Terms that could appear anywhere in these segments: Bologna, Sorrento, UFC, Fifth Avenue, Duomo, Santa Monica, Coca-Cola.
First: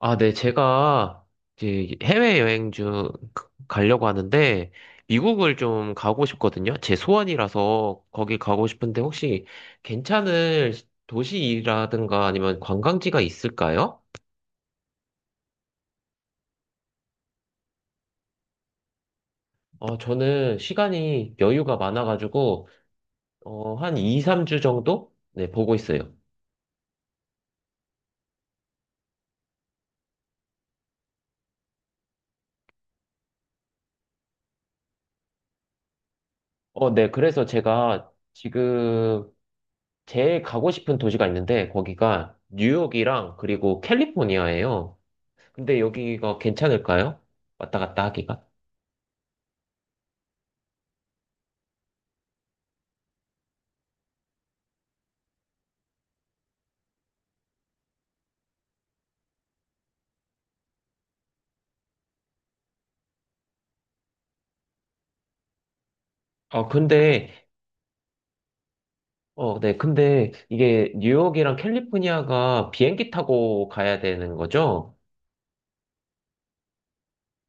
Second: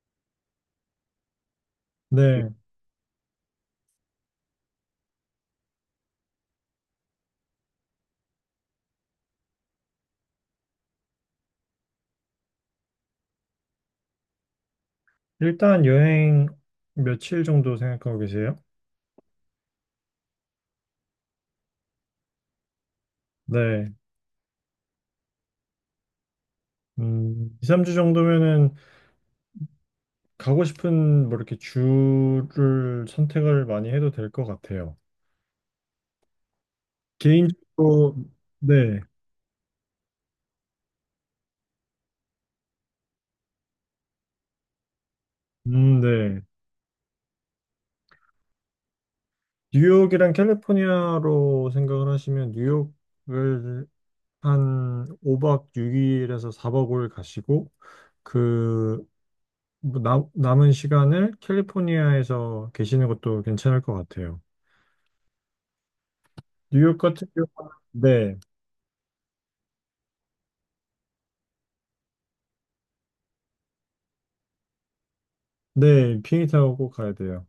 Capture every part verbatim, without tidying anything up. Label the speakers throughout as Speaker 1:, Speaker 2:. Speaker 1: 아, 네, 제가 이제
Speaker 2: 네.
Speaker 1: 해외여행 중 가려고 하는데, 미국을 좀 가고 싶거든요. 제 소원이라서 거기 가고 싶은데, 혹시 괜찮을 도시라든가 아니면 관광지가 있을까요?
Speaker 2: 일단 여행 며칠 정도 생각하고 계세요?
Speaker 1: 어, 저는 시간이 여유가 많아가지고, 어,
Speaker 2: 네.
Speaker 1: 한 이, 삼 주 정도? 네, 보고 있어요.
Speaker 2: 음, 이, 삼 주 정도면은 가고 싶은 뭐 이렇게 주를 선택을 많이 해도 될 것 같아요.
Speaker 1: 어, 네, 그래서 제가
Speaker 2: 개인적으로, 네.
Speaker 1: 지금 제일 가고 싶은 도시가 있는데, 거기가 뉴욕이랑 그리고 캘리포니아예요. 근데
Speaker 2: 음,
Speaker 1: 여기가
Speaker 2: 네.
Speaker 1: 괜찮을까요? 왔다 갔다 하기가?
Speaker 2: 뉴욕이랑 캘리포니아로 생각을 하시면 뉴욕을 한 오 박 육 일에서 사 박 오 일 가시고 그 뭐 남, 남은 시간을 캘리포니아에서 계시는 것도 괜찮을 것 같아요.
Speaker 1: 아,
Speaker 2: 뉴욕 같은
Speaker 1: 근데,
Speaker 2: 경우는, 네,
Speaker 1: 어, 네. 근데 이게 뉴욕이랑 캘리포니아가 비행기 타고 가야 되는 거죠?
Speaker 2: 네, 비행기 타고 꼭 가야 돼요.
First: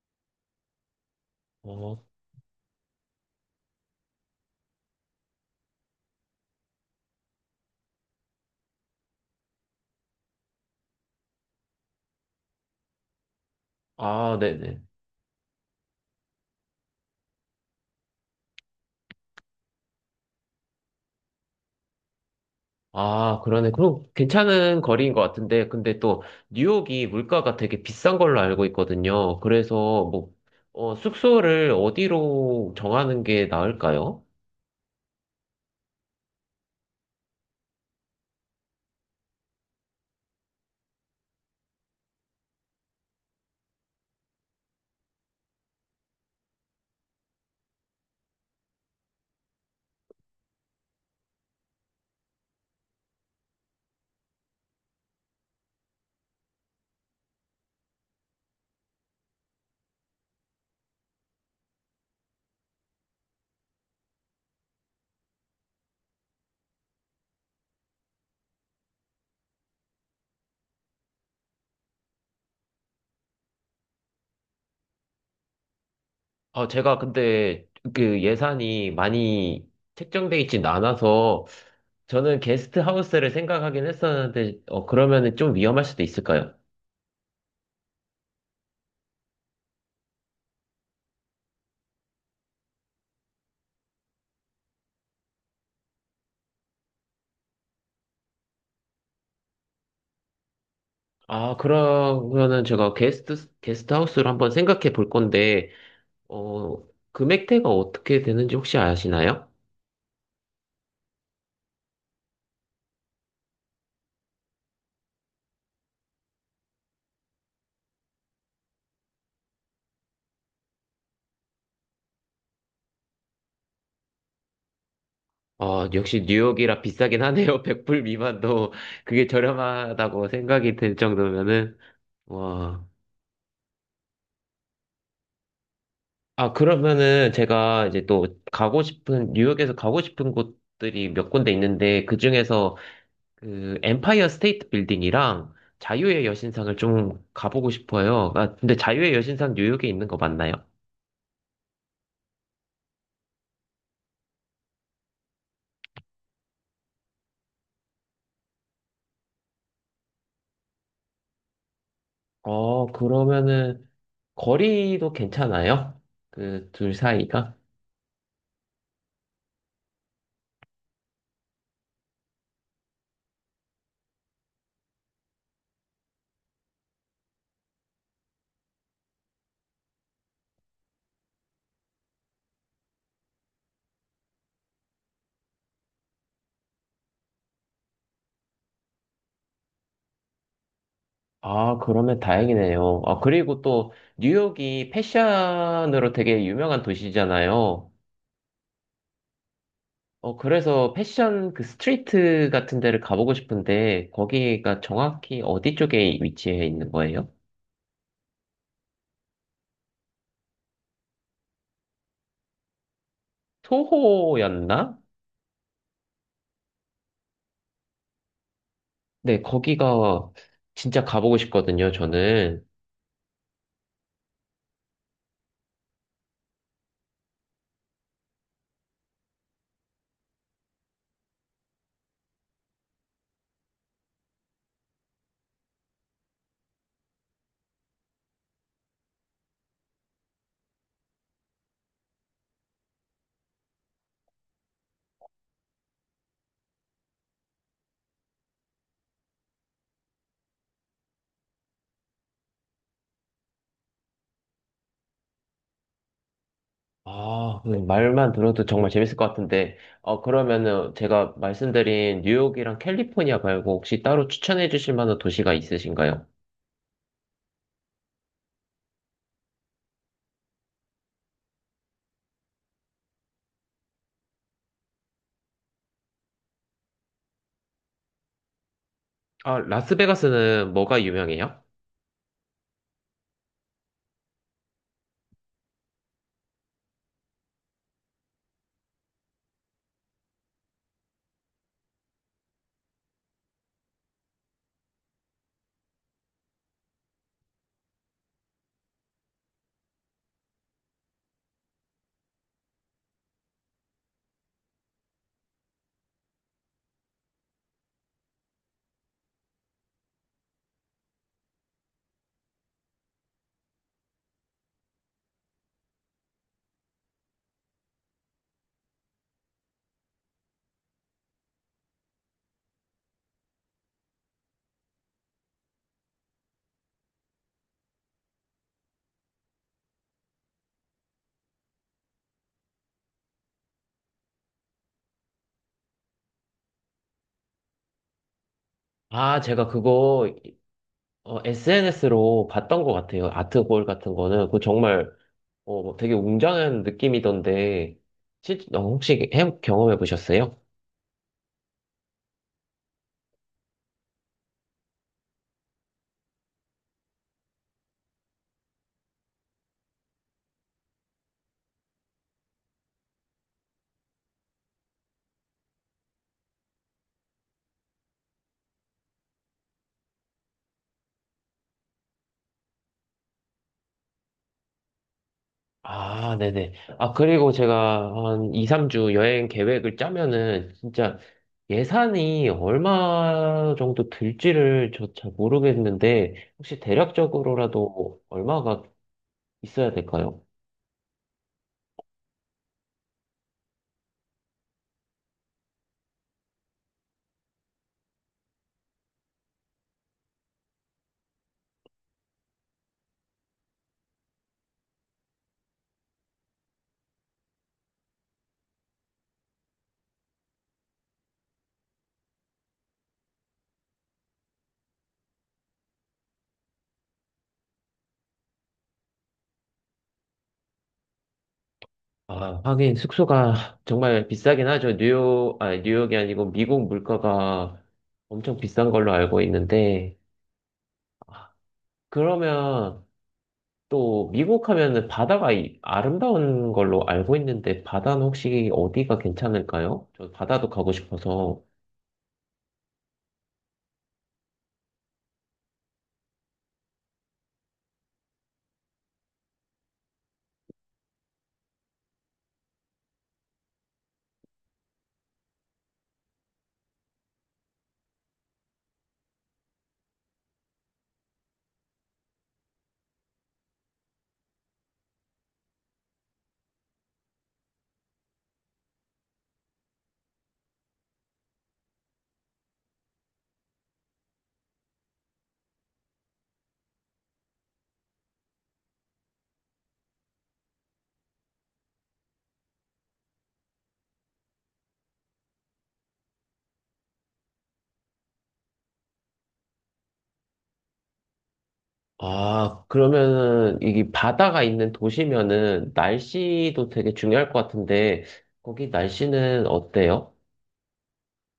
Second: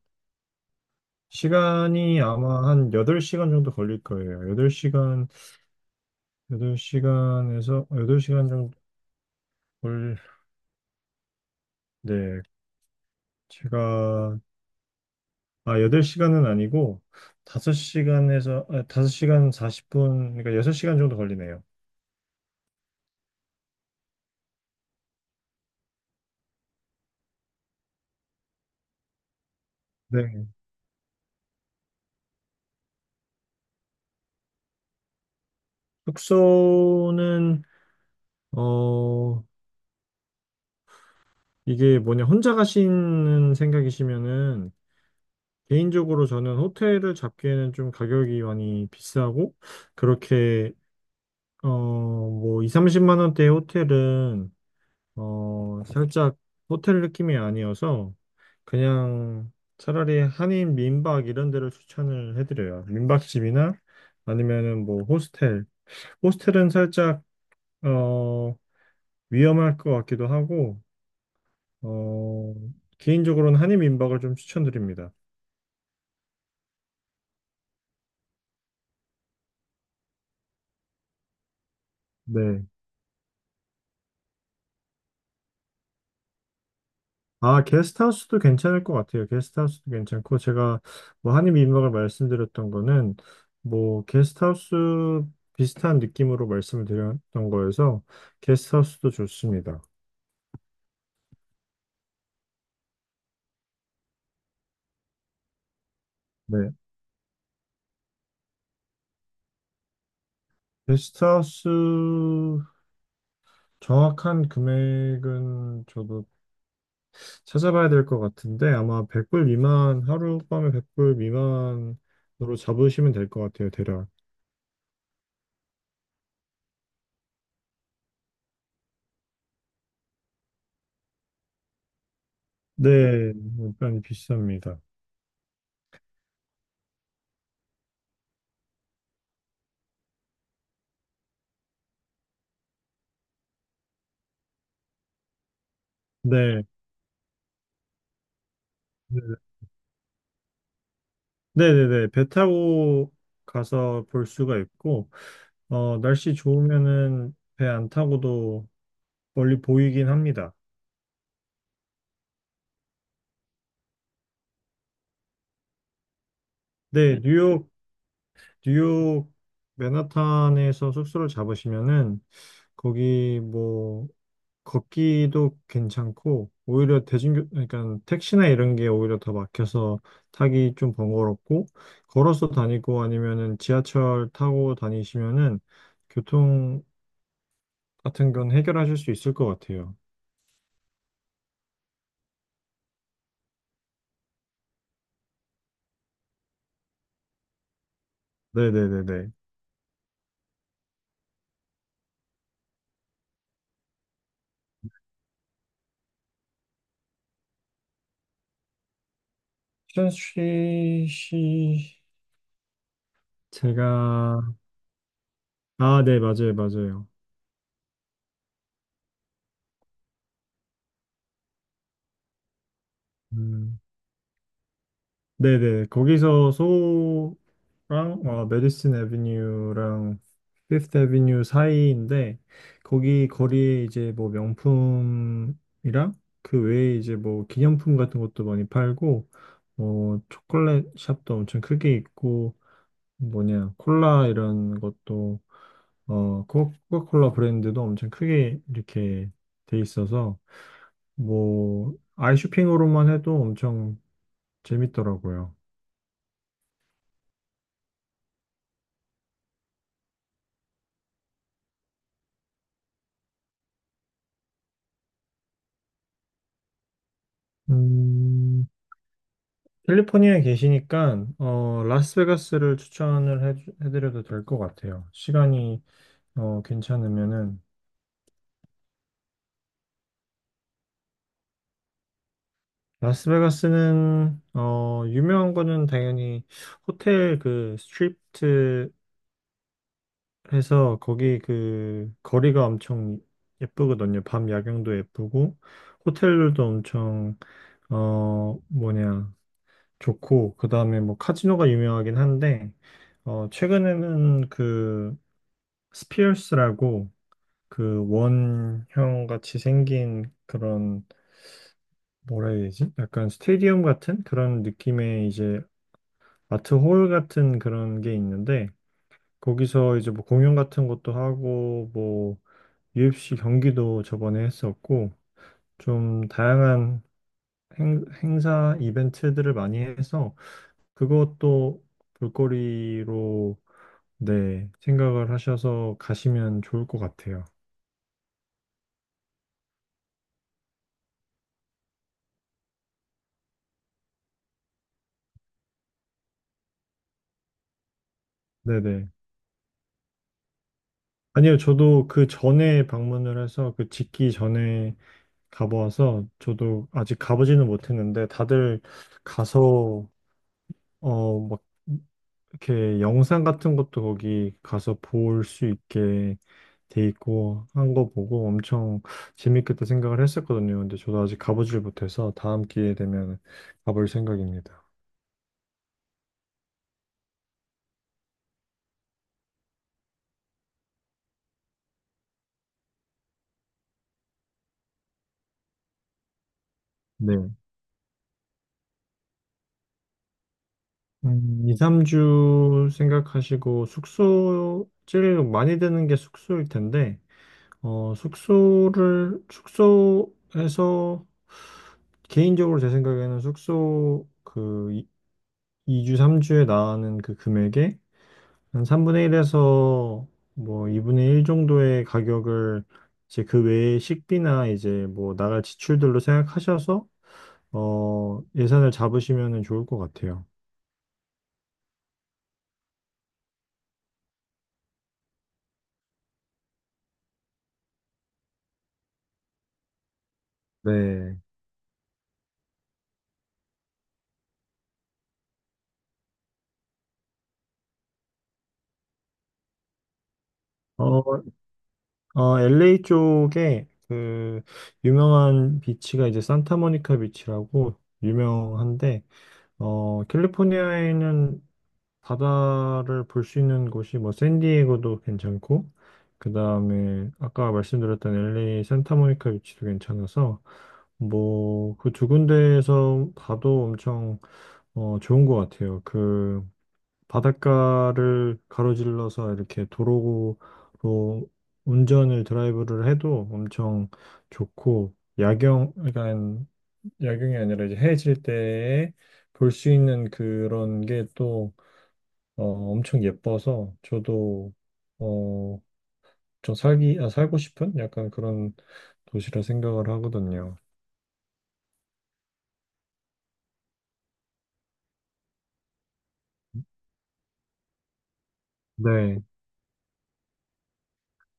Speaker 1: 어,
Speaker 2: 시간이 아마 한 여덟 시간 정도 걸릴 거예요. 여덟 시간, 여덟 시간에서 여덟 시간 정도 걸, 네,
Speaker 1: 아,
Speaker 2: 제가,
Speaker 1: 네네.
Speaker 2: 아, 여덟 시간은 아니고 다섯 시간에서, 아, 다섯 시간 사십 분, 그러니까 여섯 시간 정도 걸리네요.
Speaker 1: 아, 그러네. 그럼 괜찮은 거리인 것 같은데, 근데 또 뉴욕이 물가가 되게 비싼 걸로 알고 있거든요. 그래서 뭐,
Speaker 2: 네.
Speaker 1: 어, 숙소를 어디로 정하는 게 나을까요?
Speaker 2: 숙소는, 어, 이게 뭐냐, 혼자 가시는 생각이시면은 개인적으로 저는 호텔을 잡기에는 좀 가격이 많이 비싸고, 그렇게, 어, 뭐, 이, 삼십만 원대의 호텔은, 어, 살짝 호텔 느낌이 아니어서, 그냥 차라리 한인 민박 이런 데를 추천을 해드려요. 민박집이나 아니면은 뭐, 호스텔. 호스텔은 살짝, 어, 위험할 것 같기도 하고, 어, 개인적으로는 한인 민박을 좀 추천드립니다.
Speaker 1: 아, 제가 근데 그 예산이 많이 책정돼 있진 않아서 저는
Speaker 2: 네.
Speaker 1: 게스트 하우스를 생각하긴 했었는데, 어, 그러면은 좀 위험할 수도 있을까요?
Speaker 2: 아, 게스트하우스도 괜찮을 것 같아요. 게스트하우스도 괜찮고, 제가 뭐 한입 민박을 말씀드렸던 거는, 뭐, 게스트하우스 비슷한 느낌으로 말씀을 드렸던 거여서, 게스트하우스도 좋습니다.
Speaker 1: 아, 그러면은 제가 게스트, 게스트 하우스를 한번 생각해 볼 건데,
Speaker 2: 네.
Speaker 1: 어, 금액대가 어떻게 되는지 혹시 아시나요?
Speaker 2: 게스트하우스 정확한 금액은 저도 찾아봐야 될 것 같은데, 아마 백 불 미만, 하룻밤에 백 불 미만으로 잡으시면 될 것 같아요, 대략.
Speaker 1: 어, 역시 뉴욕이라 비싸긴 하네요. 백 불 미만도 그게 저렴하다고 생각이 들 정도면은, 와.
Speaker 2: 네, 일단 비쌉니다.
Speaker 1: 아, 그러면은 제가 이제 또 가고 싶은, 뉴욕에서 가고 싶은 곳들이 몇 군데 있는데, 그 중에서 그 엠파이어 스테이트 빌딩이랑 자유의
Speaker 2: 네.
Speaker 1: 여신상을 좀 가보고 싶어요. 아, 근데 자유의
Speaker 2: 그
Speaker 1: 여신상 뉴욕에 있는 거 맞나요?
Speaker 2: 네네네. 배 타고 가서 볼 수가 있고, 어, 날씨 좋으면은 배 안 타고도 멀리 보이긴 합니다.
Speaker 1: 어, 그러면은 거리도 괜찮아요? 그 둘
Speaker 2: 네, 음.
Speaker 1: 사이가?
Speaker 2: 뉴욕, 뉴욕 맨하탄에서 숙소를 잡으시면은 거기 뭐 걷기도 괜찮고, 오히려 대중교, 그러니까 택시나 이런 게 오히려 더 막혀서 타기 좀 번거롭고, 걸어서 다니고 아니면은 지하철 타고 다니시면은 교통 같은 건 해결하실 수 있을 것 같아요.
Speaker 1: 아, 그러면 다행이네요. 아, 그리고 또 뉴욕이 패션으로 되게 유명한 도시잖아요.
Speaker 2: 네네네네.
Speaker 1: 어, 그래서 패션 그 스트리트 같은 데를 가보고 싶은데 거기가 정확히 어디 쪽에 위치해 있는 거예요?
Speaker 2: 춘씨 씨, 제가.
Speaker 1: 소호였나?
Speaker 2: 아, 네, 맞아요, 맞아요.
Speaker 1: 네, 거기가 진짜 가보고 싶거든요, 저는.
Speaker 2: 음 네네, 거기서 소랑 어, 메디슨 애비뉴랑 피프트 애비뉴 사이인데 거기 거리에 이제 뭐 명품이랑 그 외에 이제 뭐 기념품 같은 것도 많이 팔고 어 초콜릿 샵도 엄청 크게 있고 뭐냐, 콜라 이런 것도, 어, 코- 코카콜라 브랜드도 엄청 크게 이렇게 돼 있어서, 뭐, 아이 쇼핑으로만 해도 엄청 재밌더라고요.
Speaker 1: 아, 네, 말만 들어도 정말 재밌을 것 같은데. 어, 그러면은 제가 말씀드린 뉴욕이랑 캘리포니아 말고 혹시 따로 추천해 주실 만한 도시가 있으신가요?
Speaker 2: 음, 캘리포니아에 계시니까, 어, 라스베가스를 추천을 해, 해드려도 될 것 같아요. 시간이, 어, 괜찮으면은.
Speaker 1: 아, 라스베가스는 뭐가 유명해요?
Speaker 2: 라스베가스는, 어, 유명한 거는 당연히 호텔 그 스트립트 해서 거기 그 거리가 엄청 예쁘거든요. 밤 야경도 예쁘고 호텔들도 엄청 어 뭐냐, 좋고 그다음에 뭐 카지노가 유명하긴 한데 어 최근에는 그 스피어스라고 그 원형 같이 생긴 그런 뭐라 해야 되지? 약간 스테디움 같은 그런 느낌의 이제 아트홀 같은 그런 게 있는데 거기서 이제 뭐 공연 같은 것도 하고 뭐 유에프씨 경기도 저번에 했었고, 좀 다양한 행, 행사 이벤트들을 많이 해서 그것도 볼거리로 네, 생각을 하셔서 가시면 좋을 것 같아요.
Speaker 1: 아, 제가 그거 에스엔에스로 봤던 것 같아요. 아트 볼 같은 거는. 그거 정말 어, 되게 웅장한 느낌이던데. 실, 어,
Speaker 2: 네네.
Speaker 1: 혹시 해, 경험해 보셨어요?
Speaker 2: 아니요, 저도 그 전에 방문을 해서 그 짓기 전에 가보아서 저도 아직 가보지는 못했는데 다들 가서 어, 막 이렇게 영상 같은 것도 거기 가서 볼 수 있게 돼 있고 한 거 보고 엄청 재밌겠다 생각을 했었거든요. 근데 저도 아직 가보질 못해서 다음 기회 되면 가볼 생각입니다.
Speaker 1: 아, 네네. 아, 그리고 제가 한 이, 삼 주 여행 계획을 짜면은 진짜 예산이 얼마 정도 들지를 저 잘 모르겠는데 혹시
Speaker 2: 네.
Speaker 1: 대략적으로라도 얼마가 있어야 될까요?
Speaker 2: 한 이, 삼 주 생각하시고 숙소 제일 많이 드는 게 숙소일 텐데 어, 숙소를 숙소에서 개인적으로 제 생각에는 숙소 그 이 주, 삼 주에 나가는 그 금액에 한 삼분의 일에서 뭐 이분의 일 정도의 가격을 이제 그 외에 식비나 이제 뭐 나갈 지출들로 생각하셔서 어, 예산을 잡으시면 좋을 것 같아요.
Speaker 1: 아, 하긴 숙소가 정말 비싸긴 하죠. 뉴욕, 아니, 뉴욕이 아니고 미국 물가가 엄청 비싼 걸로 알고 있는데
Speaker 2: 네.
Speaker 1: 그러면 또 미국 하면은 바다가 이- 아름다운 걸로 알고 있는데 바다는 혹시 어디가 괜찮을까요? 저 바다도 가고
Speaker 2: 어,
Speaker 1: 싶어서.
Speaker 2: 어, 엘에이 쪽에 그 유명한 비치가 이제 산타모니카 비치라고 유명한데 어, 캘리포니아에는 바다를 볼 수 있는 곳이 뭐 샌디에고도 괜찮고 그 다음에 아까 말씀드렸던 엘에이 산타모니카 위치도 괜찮아서 뭐 그 두 군데에서 봐도 엄청 어, 좋은 것 같아요. 그 바닷가를 가로질러서 이렇게 도로로 운전을 드라이브를 해도 엄청 좋고 야경 그러니까 야경이 아니라 이제 해질 때 볼 수 있는 그런 게또 어, 엄청 예뻐서 저도 어, 좀 살기 아, 살고 싶은 약간 그런 도시라 생각을 하거든요.
Speaker 1: 아, 그러면은 이게 바다가 있는 도시면은 날씨도 되게 중요할 것 같은데 거기
Speaker 2: 네.
Speaker 1: 날씨는 어때요?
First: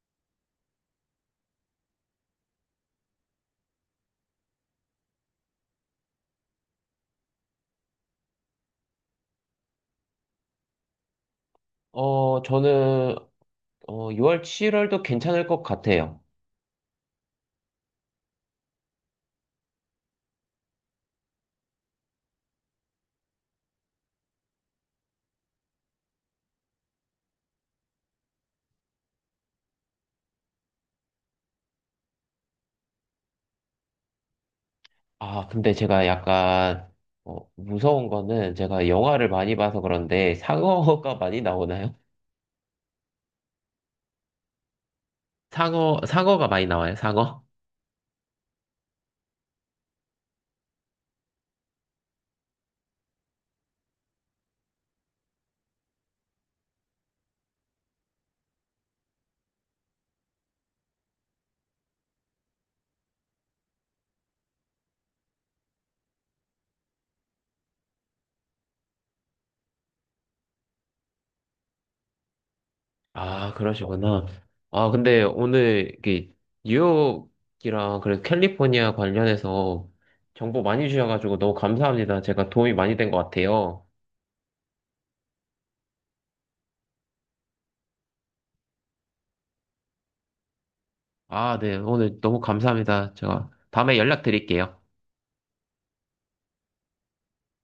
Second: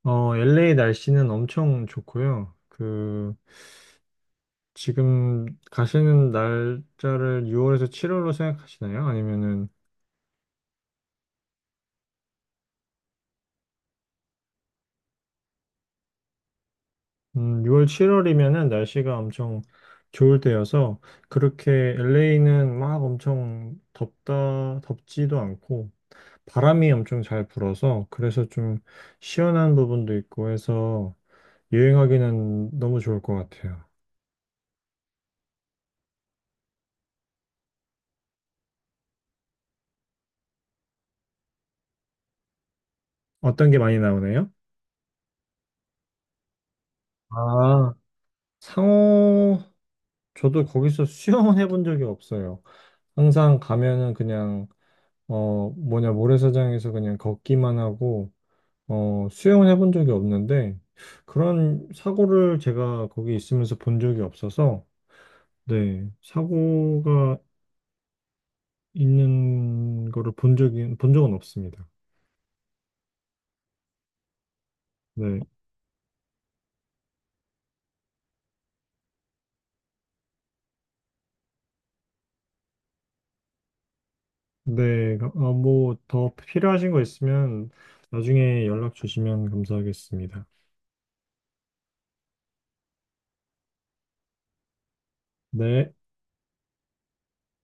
Speaker 2: 어, 엘에이 날씨는 엄청 좋고요. 그 지금 가시는 날짜를 유월에서 칠월로 생각하시나요? 아니면은
Speaker 1: 어, 저는 어, 유월, 칠월도 괜찮을 것 같아요.
Speaker 2: 음, 유월 칠월이면은 날씨가 엄청 좋을 때여서 그렇게 엘에이는 막 엄청 덥다 덥지도 않고 바람이 엄청 잘 불어서 그래서 좀 시원한 부분도 있고 해서 여행하기는 너무 좋을 것 같아요.
Speaker 1: 아, 근데 제가 약간 어, 무서운 거는 제가 영화를 많이 봐서 그런데 상어가 많이 나오나요?
Speaker 2: 어떤 게 많이 나오나요?
Speaker 1: 상어, 상어가 많이 나와요, 상어?
Speaker 2: 아, 상호, 저도 거기서 수영은 해본 적이 없어요. 항상 가면은 그냥 어 뭐냐, 모래사장에서 그냥 걷기만 하고 어 수영은 해본 적이 없는데 그런 사고를 제가 거기 있으면서 본 적이 없어서 네, 사고가 있는 거를 본 적이 본 적은 없습니다.
Speaker 1: 아, 그러시구나. 아, 근데
Speaker 2: 네.
Speaker 1: 오늘 이게 뉴욕이랑 그래서 캘리포니아 관련해서 정보 많이 주셔가지고 너무 감사합니다. 제가 도움이 많이 된 것 같아요.
Speaker 2: 네. 아, 뭐 더 필요하신 거 있으면 나중에 연락 주시면 감사하겠습니다.
Speaker 1: 아, 네. 오늘 너무 감사합니다. 제가 다음에 연락드릴게요.
Speaker 2: 네.